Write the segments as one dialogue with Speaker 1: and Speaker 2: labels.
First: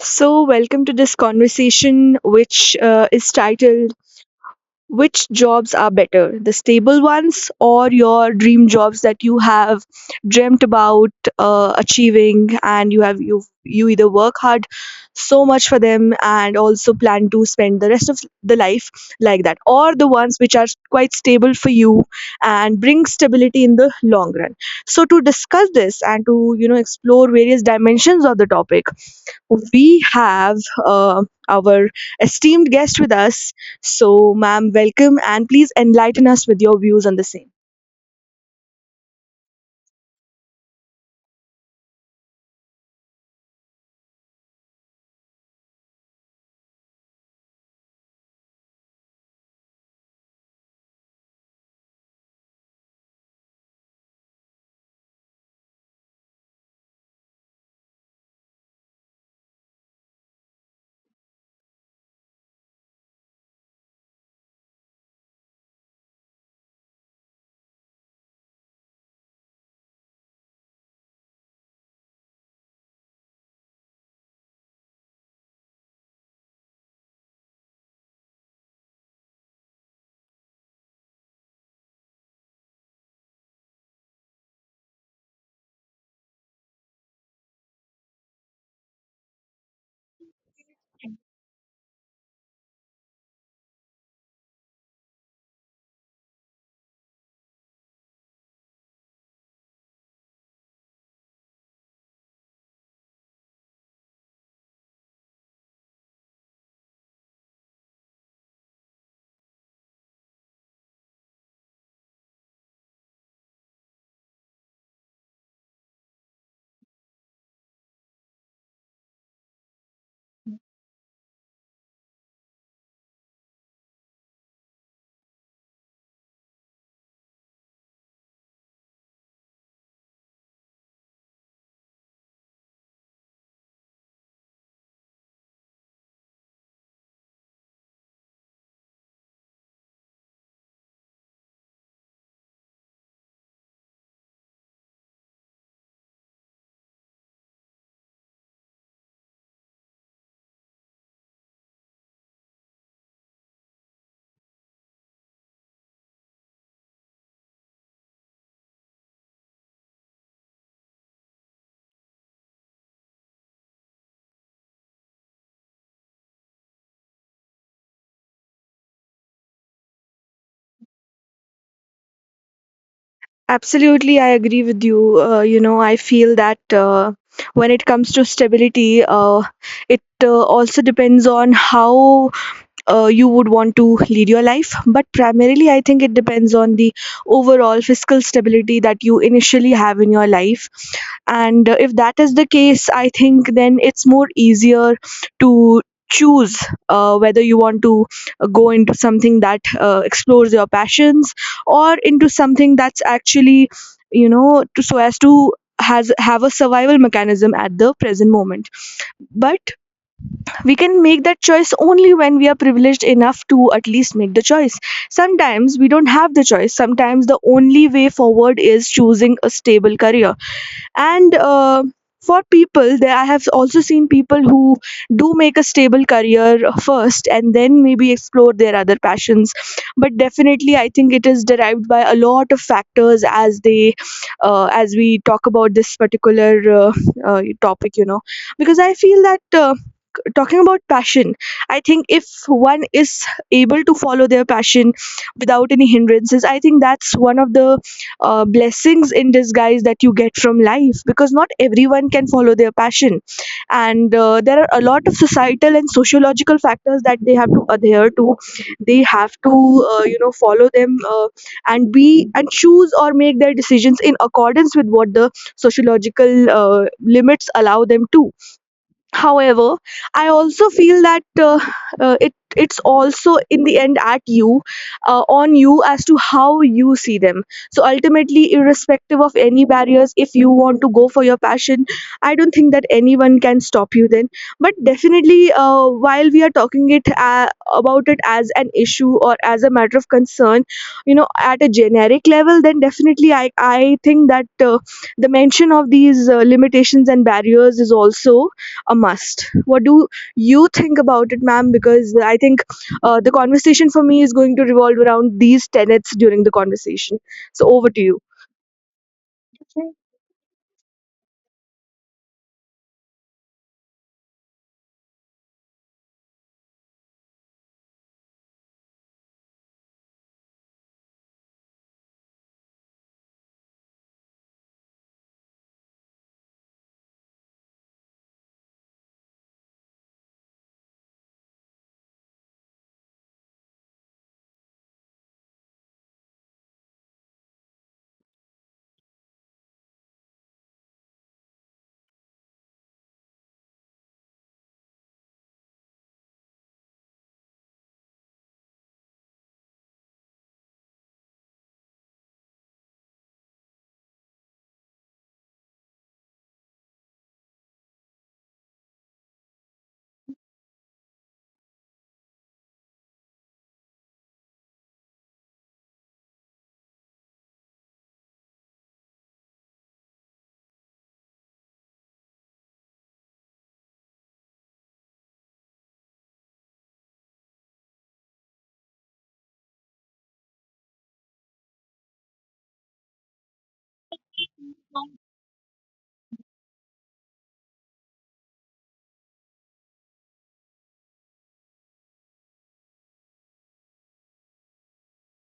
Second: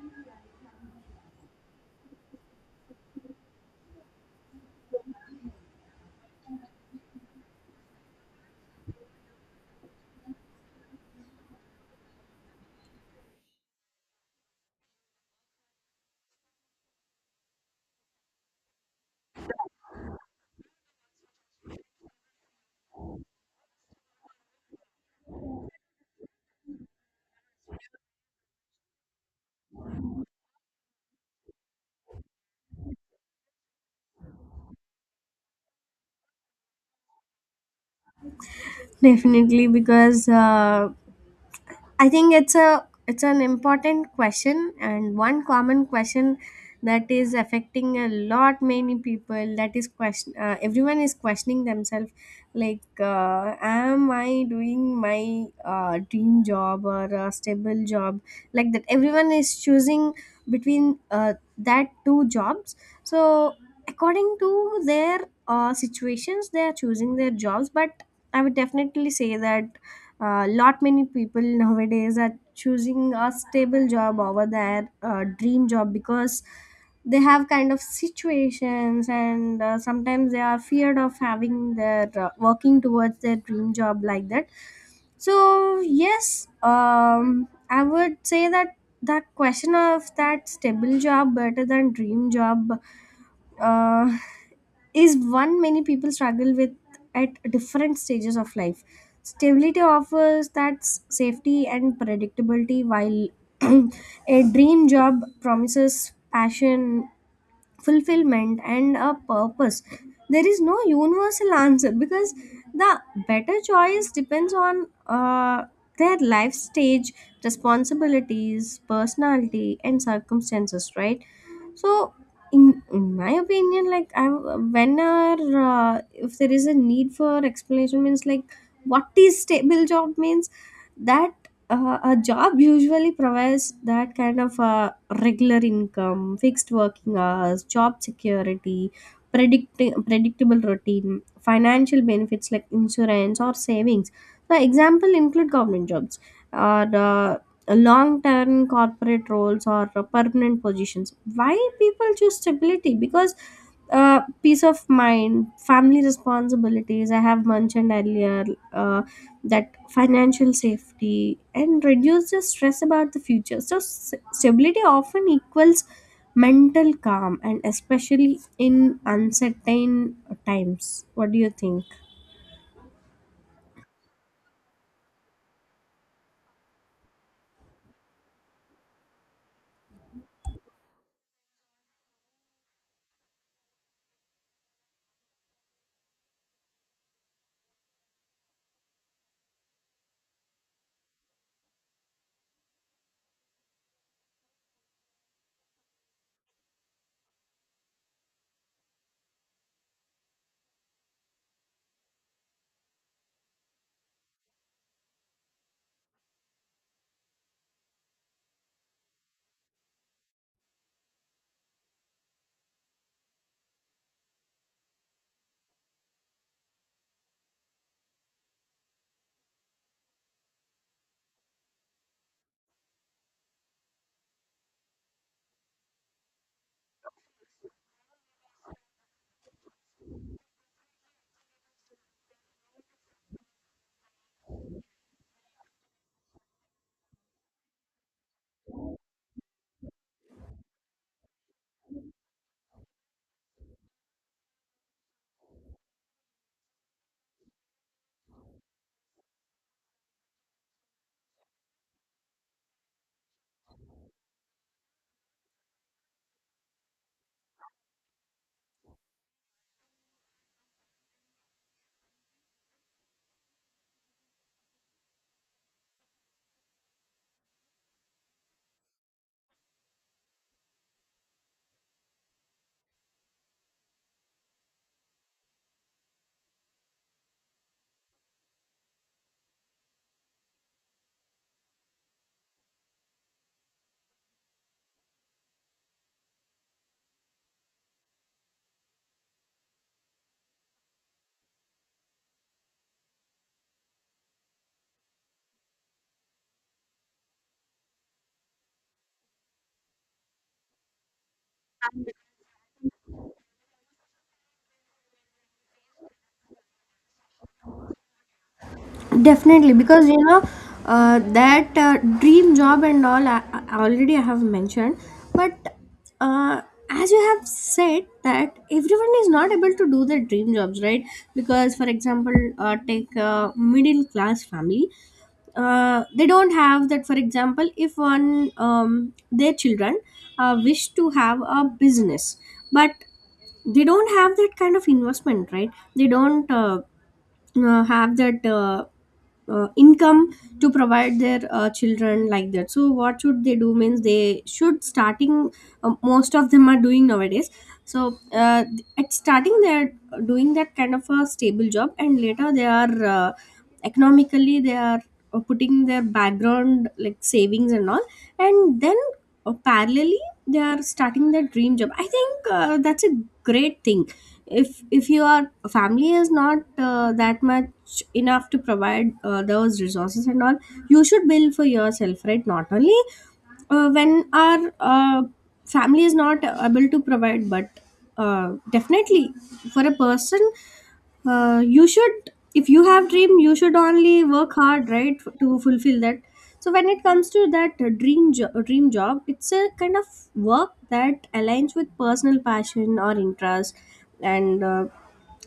Speaker 1: So, welcome to this conversation, which is titled Which Jobs Are Better? The Stable Ones or Your Dream Jobs that you have dreamt about achieving, and you have you you either work hard so much for them and also plan to spend the rest of the life like that, or the ones which are quite stable for you and bring stability in the long run. So to discuss this and to explore various dimensions of the topic, we have uh, our esteemed guest with us. So, ma'am, welcome and please enlighten us with your views on the same.
Speaker 2: Definitely, because I think it's an important question and one common question that is affecting a lot many people, that is question, everyone is questioning themselves like, am I doing my dream job or a stable job, like that everyone is choosing between that two jobs. So according to their situations they are choosing their jobs, but I would definitely say that lot many people nowadays are choosing a stable job over their dream job, because they have kind of situations, and sometimes they are feared of having their working towards their dream job, like that. So yes, I would say that the question of that stable job better than dream job uh, is one many people struggle with at different stages of life. Stability offers that safety and predictability, while a dream job promises passion, fulfillment, and a purpose. There is no universal answer because the better choice depends on their life stage, responsibilities, personality, and circumstances, right? So in my opinion, like I, whenever if there is a need for explanation, means like what is stable job means, that a job usually provides that kind of regular income, fixed working hours, job security, predicting predictable routine, financial benefits like insurance or savings. The example include government jobs or long-term corporate roles or permanent positions. Why people choose stability? Because peace of mind, family responsibilities, I have mentioned earlier, uh, that financial safety and reduce the stress about the future. So stability often equals mental calm, and especially in uncertain times. What do you think?
Speaker 1: Absolutely, I agree with you. You know, I feel that when it comes to stability, it also depends on how you would want to lead your life. But primarily, I think it depends on the overall fiscal stability that you initially have in your life. And if that is the case, I think then it's more easier to choose whether you want to go into something that explores your passions, or into something that's actually, you know, to, so as to has have a survival mechanism at the present moment. But we can make that choice only when we are privileged enough to at least make the choice. Sometimes we don't have the choice, sometimes the only way forward is choosing a stable career. And for people there, I have also seen people who do make a stable career first and then maybe explore their other passions. But definitely I think it is derived by a lot of factors as they as we talk about this particular uh, topic, you know, because I feel that talking about passion, I think if one is able to follow their passion without any hindrances, I think that's one of the blessings in disguise that you get from life, because not everyone can follow their passion. And there are a lot of societal and sociological factors that they have to adhere to. They have to you know follow them, and be and choose or make their decisions in accordance with what the sociological limits allow them to. However, I also feel that it it's also in the end at you, on you as to how you see them. So ultimately, irrespective of any barriers, if you want to go for your passion, I don't think that anyone can stop you then. But definitely, while we are talking it about it as an issue or as a matter of concern, you know, at a generic level, then definitely i think that the mention of these limitations and barriers is also a must. What do you think about it, ma'am? Because I think the conversation for me is going to revolve around these tenets during the conversation. So, over to you.
Speaker 2: Definitely, because you know that dream job and all. I already, I have mentioned, but uh, as you have said that everyone is not able to do their dream jobs, right? Because, for example, take a middle class family. They don't have that. For example, if one, their children wish to have a business, but they don't have that kind of investment, right? They don't. Have that income to provide their children, like that. So what should they do means they should starting, most of them are doing nowadays. So at starting they're doing that kind of a stable job, and later they are economically they are putting their background like savings and all, and then parallelly they are starting their dream job. I think that's a great thing. If your family is not that much enough to provide those resources and all, you should build for yourself, right? Not only when our family is not able to provide, but definitely for a person you should, if you have dream you should only work hard, right, to fulfill that. So when it comes to that dream job, it's a kind of work that aligns with personal passion or interest, and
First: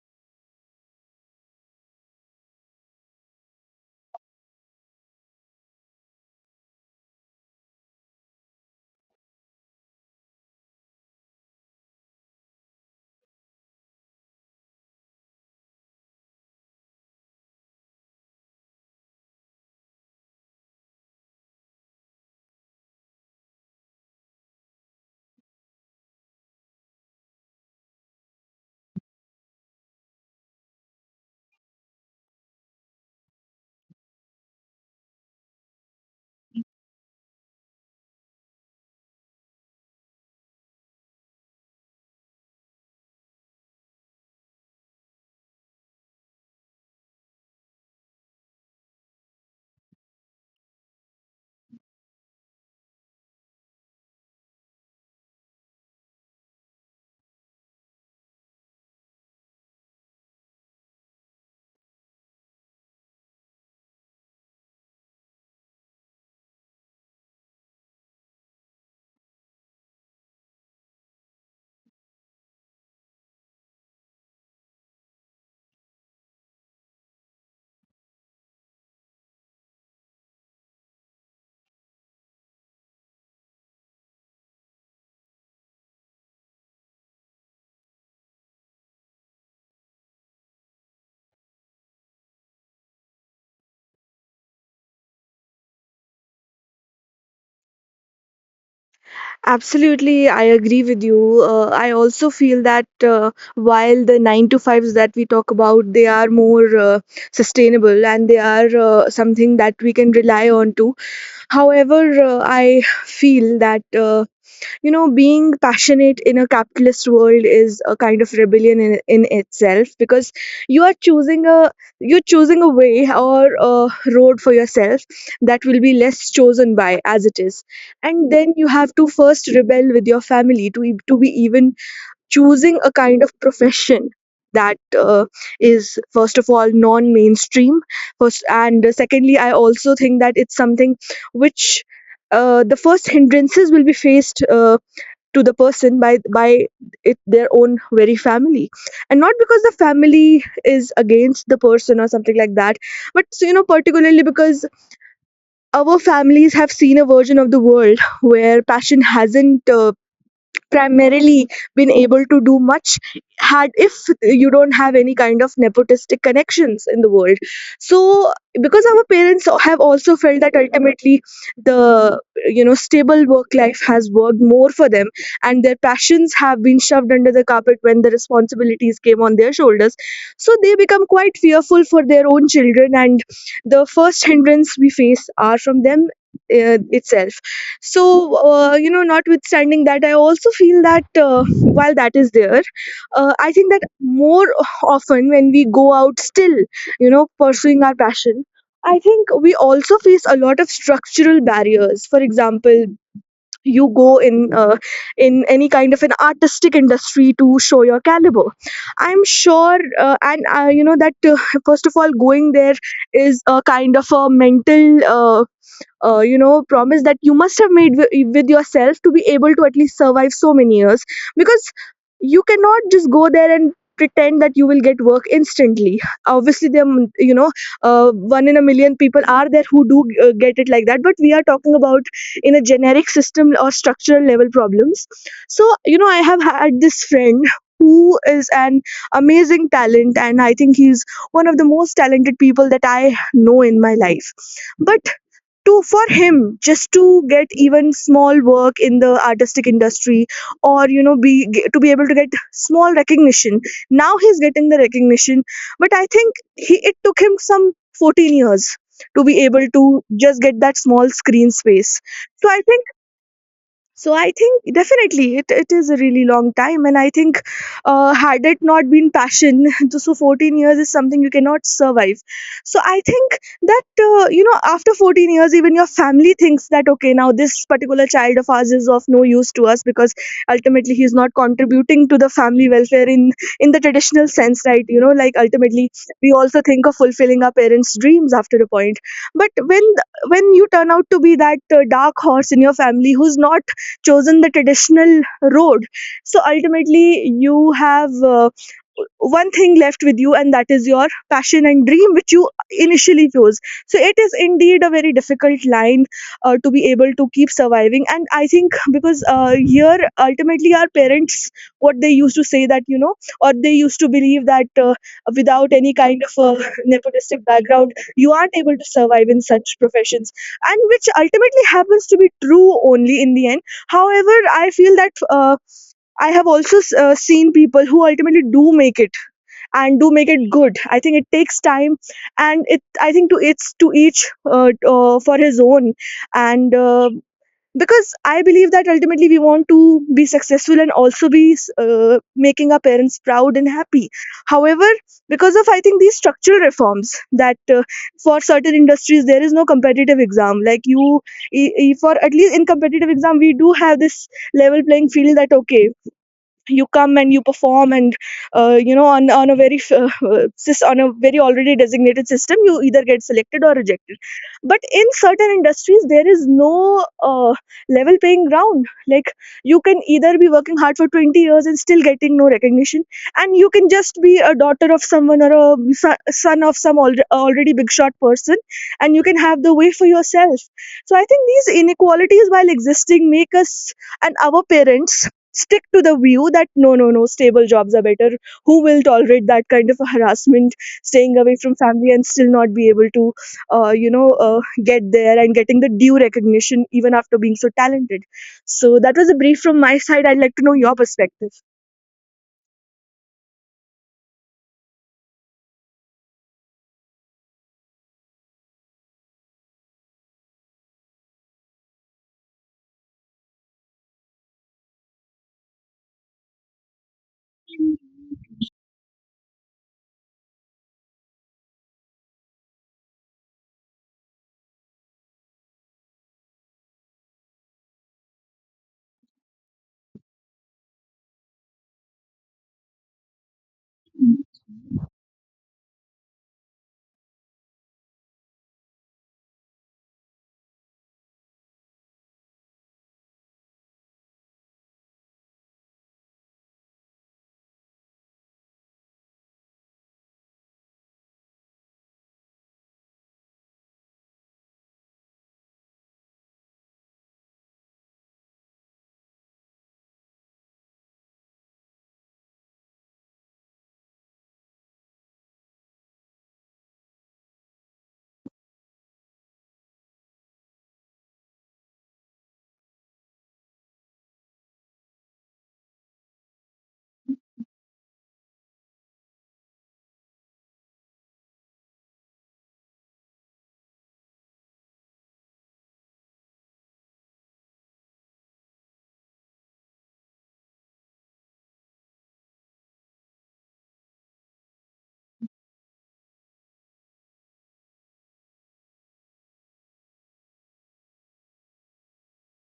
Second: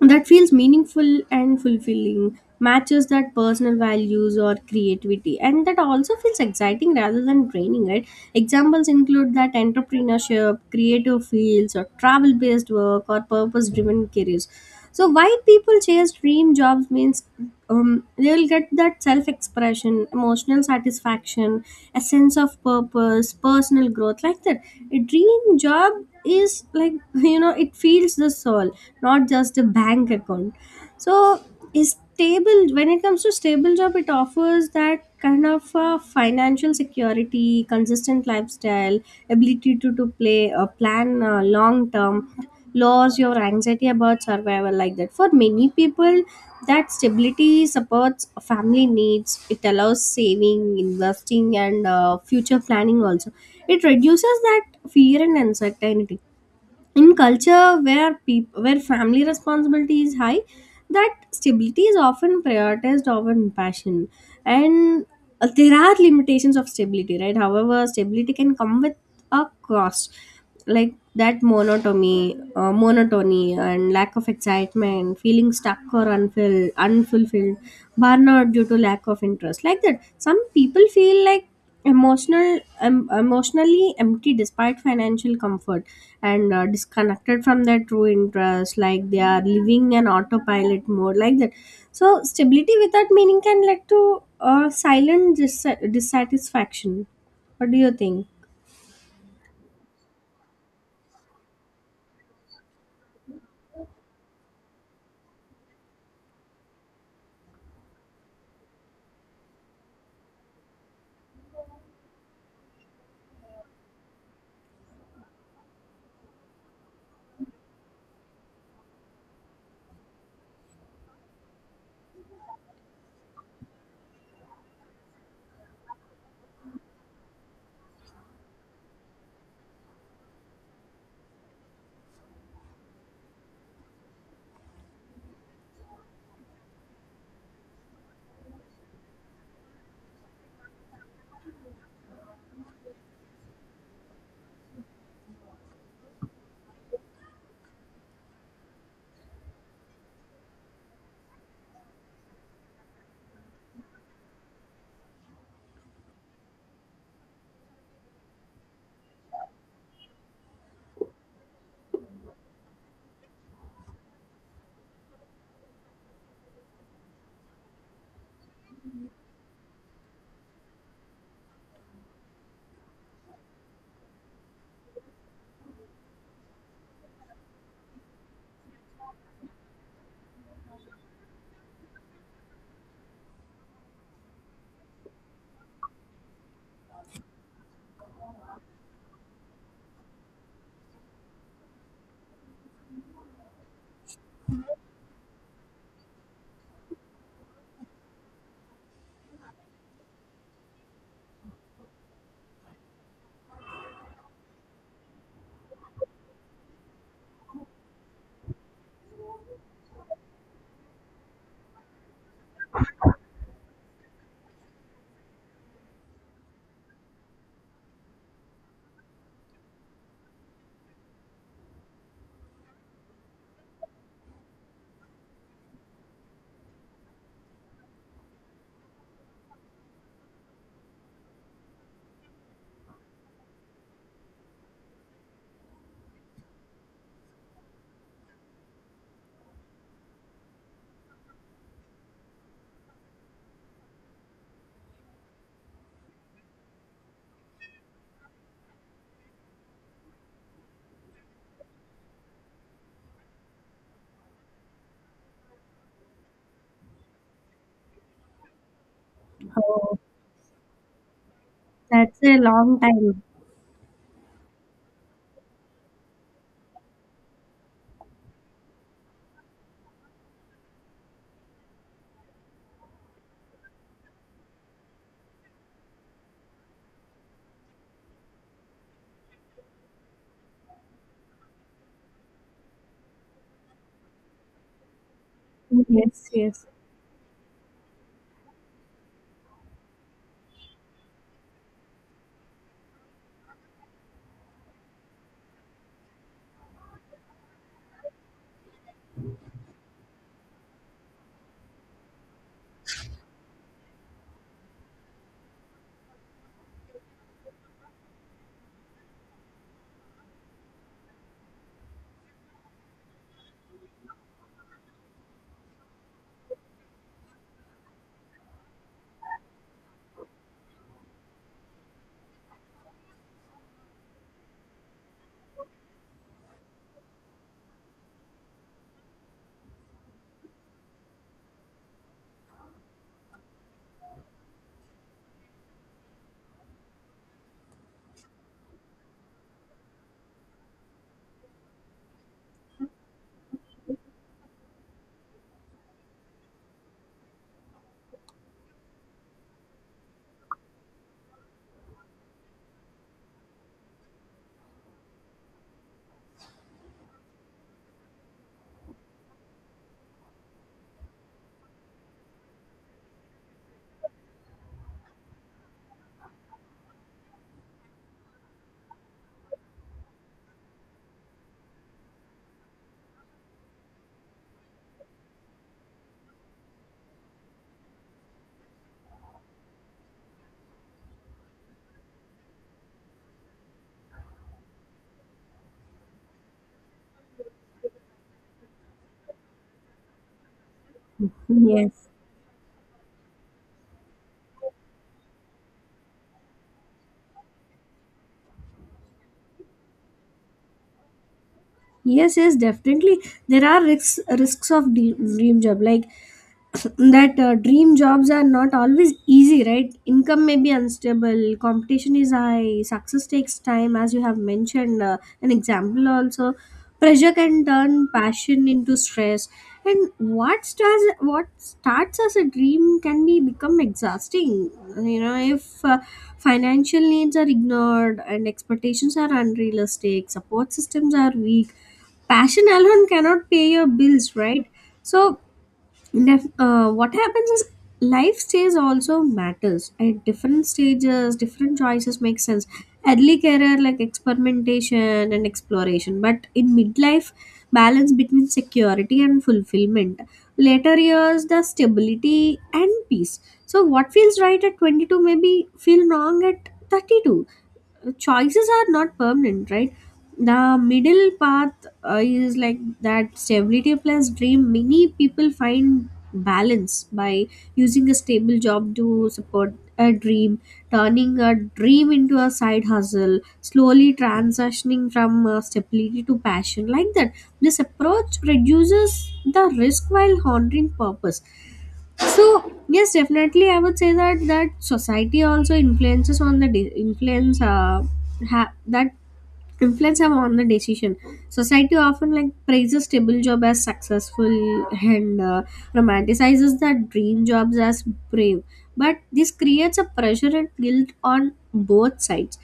Speaker 2: that feels meaningful and fulfilling, matches that personal values or creativity, and that also feels exciting rather than draining, right? Examples include that entrepreneurship, creative fields, or travel based work, or purpose driven careers. So why people chase dream jobs means they'll get that self-expression, emotional satisfaction, a sense of purpose, personal growth, like that. A dream job is like, you know, it feeds the soul, not just a bank account. So is stable, when it comes to stable job, it offers that kind of financial security, consistent lifestyle, ability to play plan long term loss, your anxiety about survival, like that. For many people, that stability supports family needs. It allows saving, investing, and future planning also. It reduces that fear and uncertainty in culture where where family responsibility is high, that stability is often prioritized over passion. And there are limitations of stability, right? However, stability can come with a cost, like that monotony, and lack of excitement, feeling stuck or unfulfilled, burnout due to lack of interest, like that. Some people feel like emotional, emotionally empty despite financial comfort, and disconnected from their true interests, like they are living an autopilot mode, like that. So stability without meaning can lead to silent dissatisfaction. What do you think?
Speaker 1: Absolutely, I agree with you. I also feel that while the 9 to 5s that we talk about, they are more sustainable, and they are something that we can rely on to. However, I feel that. You know, being passionate in a capitalist world is a kind of rebellion in itself, because you are choosing a you're choosing a way or a road for yourself that will be less chosen by, as it is. And then you have to first rebel with your family to to be even choosing a kind of profession that is first of all non mainstream first. And secondly, I also think that it's something which, the first hindrances will be faced to the person by it, their own very family, and not because the family is against the person or something like that. But so, you know, particularly because our families have seen a version of the world where passion hasn't primarily been able to do much, had if you don't have any kind of nepotistic connections in the world. So because our parents have also felt that ultimately, the, you know, stable work life has worked more for them, and their passions have been shoved under the carpet when the responsibilities came on their shoulders. So they become quite fearful for their own children, and the first hindrance we face are from them, itself. So, you know, notwithstanding that, I also feel that while that is there, I think that more often when we go out, still, you know, pursuing our passion, I think we also face a lot of structural barriers. For example, you go in any kind of an artistic industry to show your caliber. I'm sure, and you know that first of all, going there is a kind of a mental. You know, promise that you must have made with yourself to be able to at least survive so many years, because you cannot just go there and pretend that you will get work instantly. Obviously there you know, one in a million people are there who do get it like that, but we are talking about in a generic system or structural level problems. So you know, I have had this friend who is an amazing talent, and I think he's one of the most talented people that I know in my life. But to for him, just to get even small work in the artistic industry, or you know be to be able to get small recognition, now he's getting the recognition, but I think he it took him some 14 years to be able to
Speaker 2: Oh,
Speaker 1: just get that small screen space.
Speaker 2: that's a
Speaker 1: So
Speaker 2: long time.
Speaker 1: I think definitely it is a really long time, and I think had it not been passion, so 14 years is something you cannot survive. So I think that you know, after 14 years, even your family thinks that okay, now this particular child of ours is of no use to us, because ultimately he is not contributing to the family welfare in the traditional sense, right? You know, like ultimately
Speaker 2: Yes,
Speaker 1: we also
Speaker 2: yes,
Speaker 1: think of fulfilling our parents' dreams after a point, but when you turn out to be that dark horse in your family who's not chosen the traditional road, so ultimately you have one thing left with you, and that is your passion and dream which you initially chose. So it is indeed a very difficult line to be able to keep surviving, and I think because here ultimately our parents, what they used to say that you know, or they used to believe that without any kind of a nepotistic background, you aren't able to survive in such professions, and which ultimately happens to be true only in the end. However, I feel that i have also seen people who ultimately do make it, and do make it good. I think it takes time, and it I think to it's to each for his own. And because I believe that ultimately we want to be successful and also be making our parents proud and happy. However, because of I think these structural reforms, that for certain industries there is no competitive exam, like you, for at least in competitive exam we do have this level playing field, that okay, you come and you perform, and you know, on a very on a very already designated system, you either get selected or rejected. But in certain industries there is no level playing ground. Like, you can either be working hard for 20 years and still getting no recognition, and you can just be a daughter of someone or a son of some already big shot person, and you can have the way for yourself. So I think these inequalities, while existing, make us and our parents stick to the view that no, stable jobs are better. Who will tolerate that kind of harassment, staying away from
Speaker 2: yes,
Speaker 1: family, and still not be able to you know get there and getting the due recognition even after being so talented? So that was a brief from my side, I'd like to know your perspective.
Speaker 2: yes, yes, definitely. There are risks, risks of dream job, like that. Dream jobs are not always easy, right? Income may be unstable, competition is high, success takes time, as you have mentioned. An example also, pressure can turn passion into stress, and what starts as a dream can be become exhausting. You know, if financial needs are ignored and expectations are unrealistic, support systems are weak, passion alone cannot pay your bills, right? So what happens is life stage also matters. At different stages different choices make sense. Early career like experimentation and exploration, but in midlife balance between security and fulfillment, later years the stability and peace. So what feels right at 22 maybe feel wrong at 32. Choices are not permanent, right? The middle path is like that stability plus dream. Many people find balance by using a stable job to support a dream, turning a dream into a side hustle, slowly transitioning from stability to passion, like that. This approach reduces the risk while honoring purpose. So yes, definitely I would say that, that society also influences on the influence, that influence have on the decision. Society often like praises stable job as successful, and romanticizes that dream jobs as brave, but this creates a pressure and guilt on both sides.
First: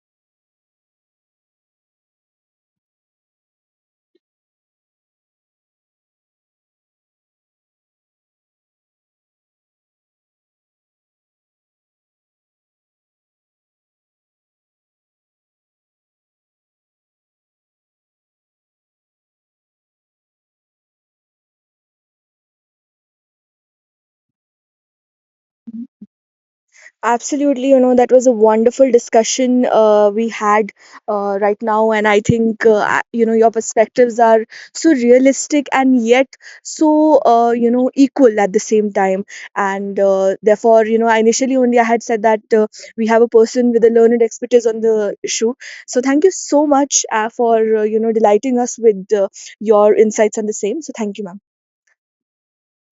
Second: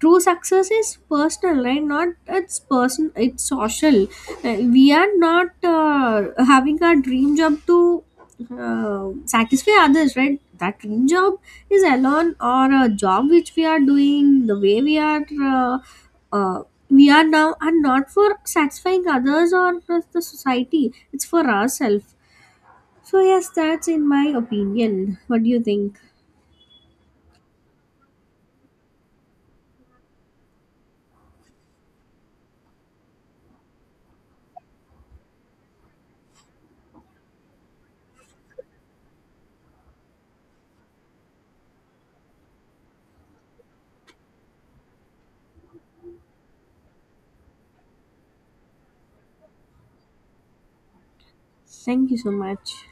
Speaker 2: True success is personal, right? Not, it's person, it's social. We are not having our dream job to satisfy others, right? That dream job is alone, or a job which we are doing the way uh, uh, we are now, are not for satisfying others or the society. It's for ourselves. So yes, that's in my opinion. What do you think?
Speaker 1: Absolutely, you know, that was a wonderful discussion we had right now. And I think, I- you know, your perspectives are so realistic and yet so, you know, equal at the same time. And therefore, you know, I initially only I had said that we have a person with a learned expertise on the issue. So thank you so much for, you know, delighting us with your insights on the same. So thank you, ma'am.
Speaker 2: Thank you so much.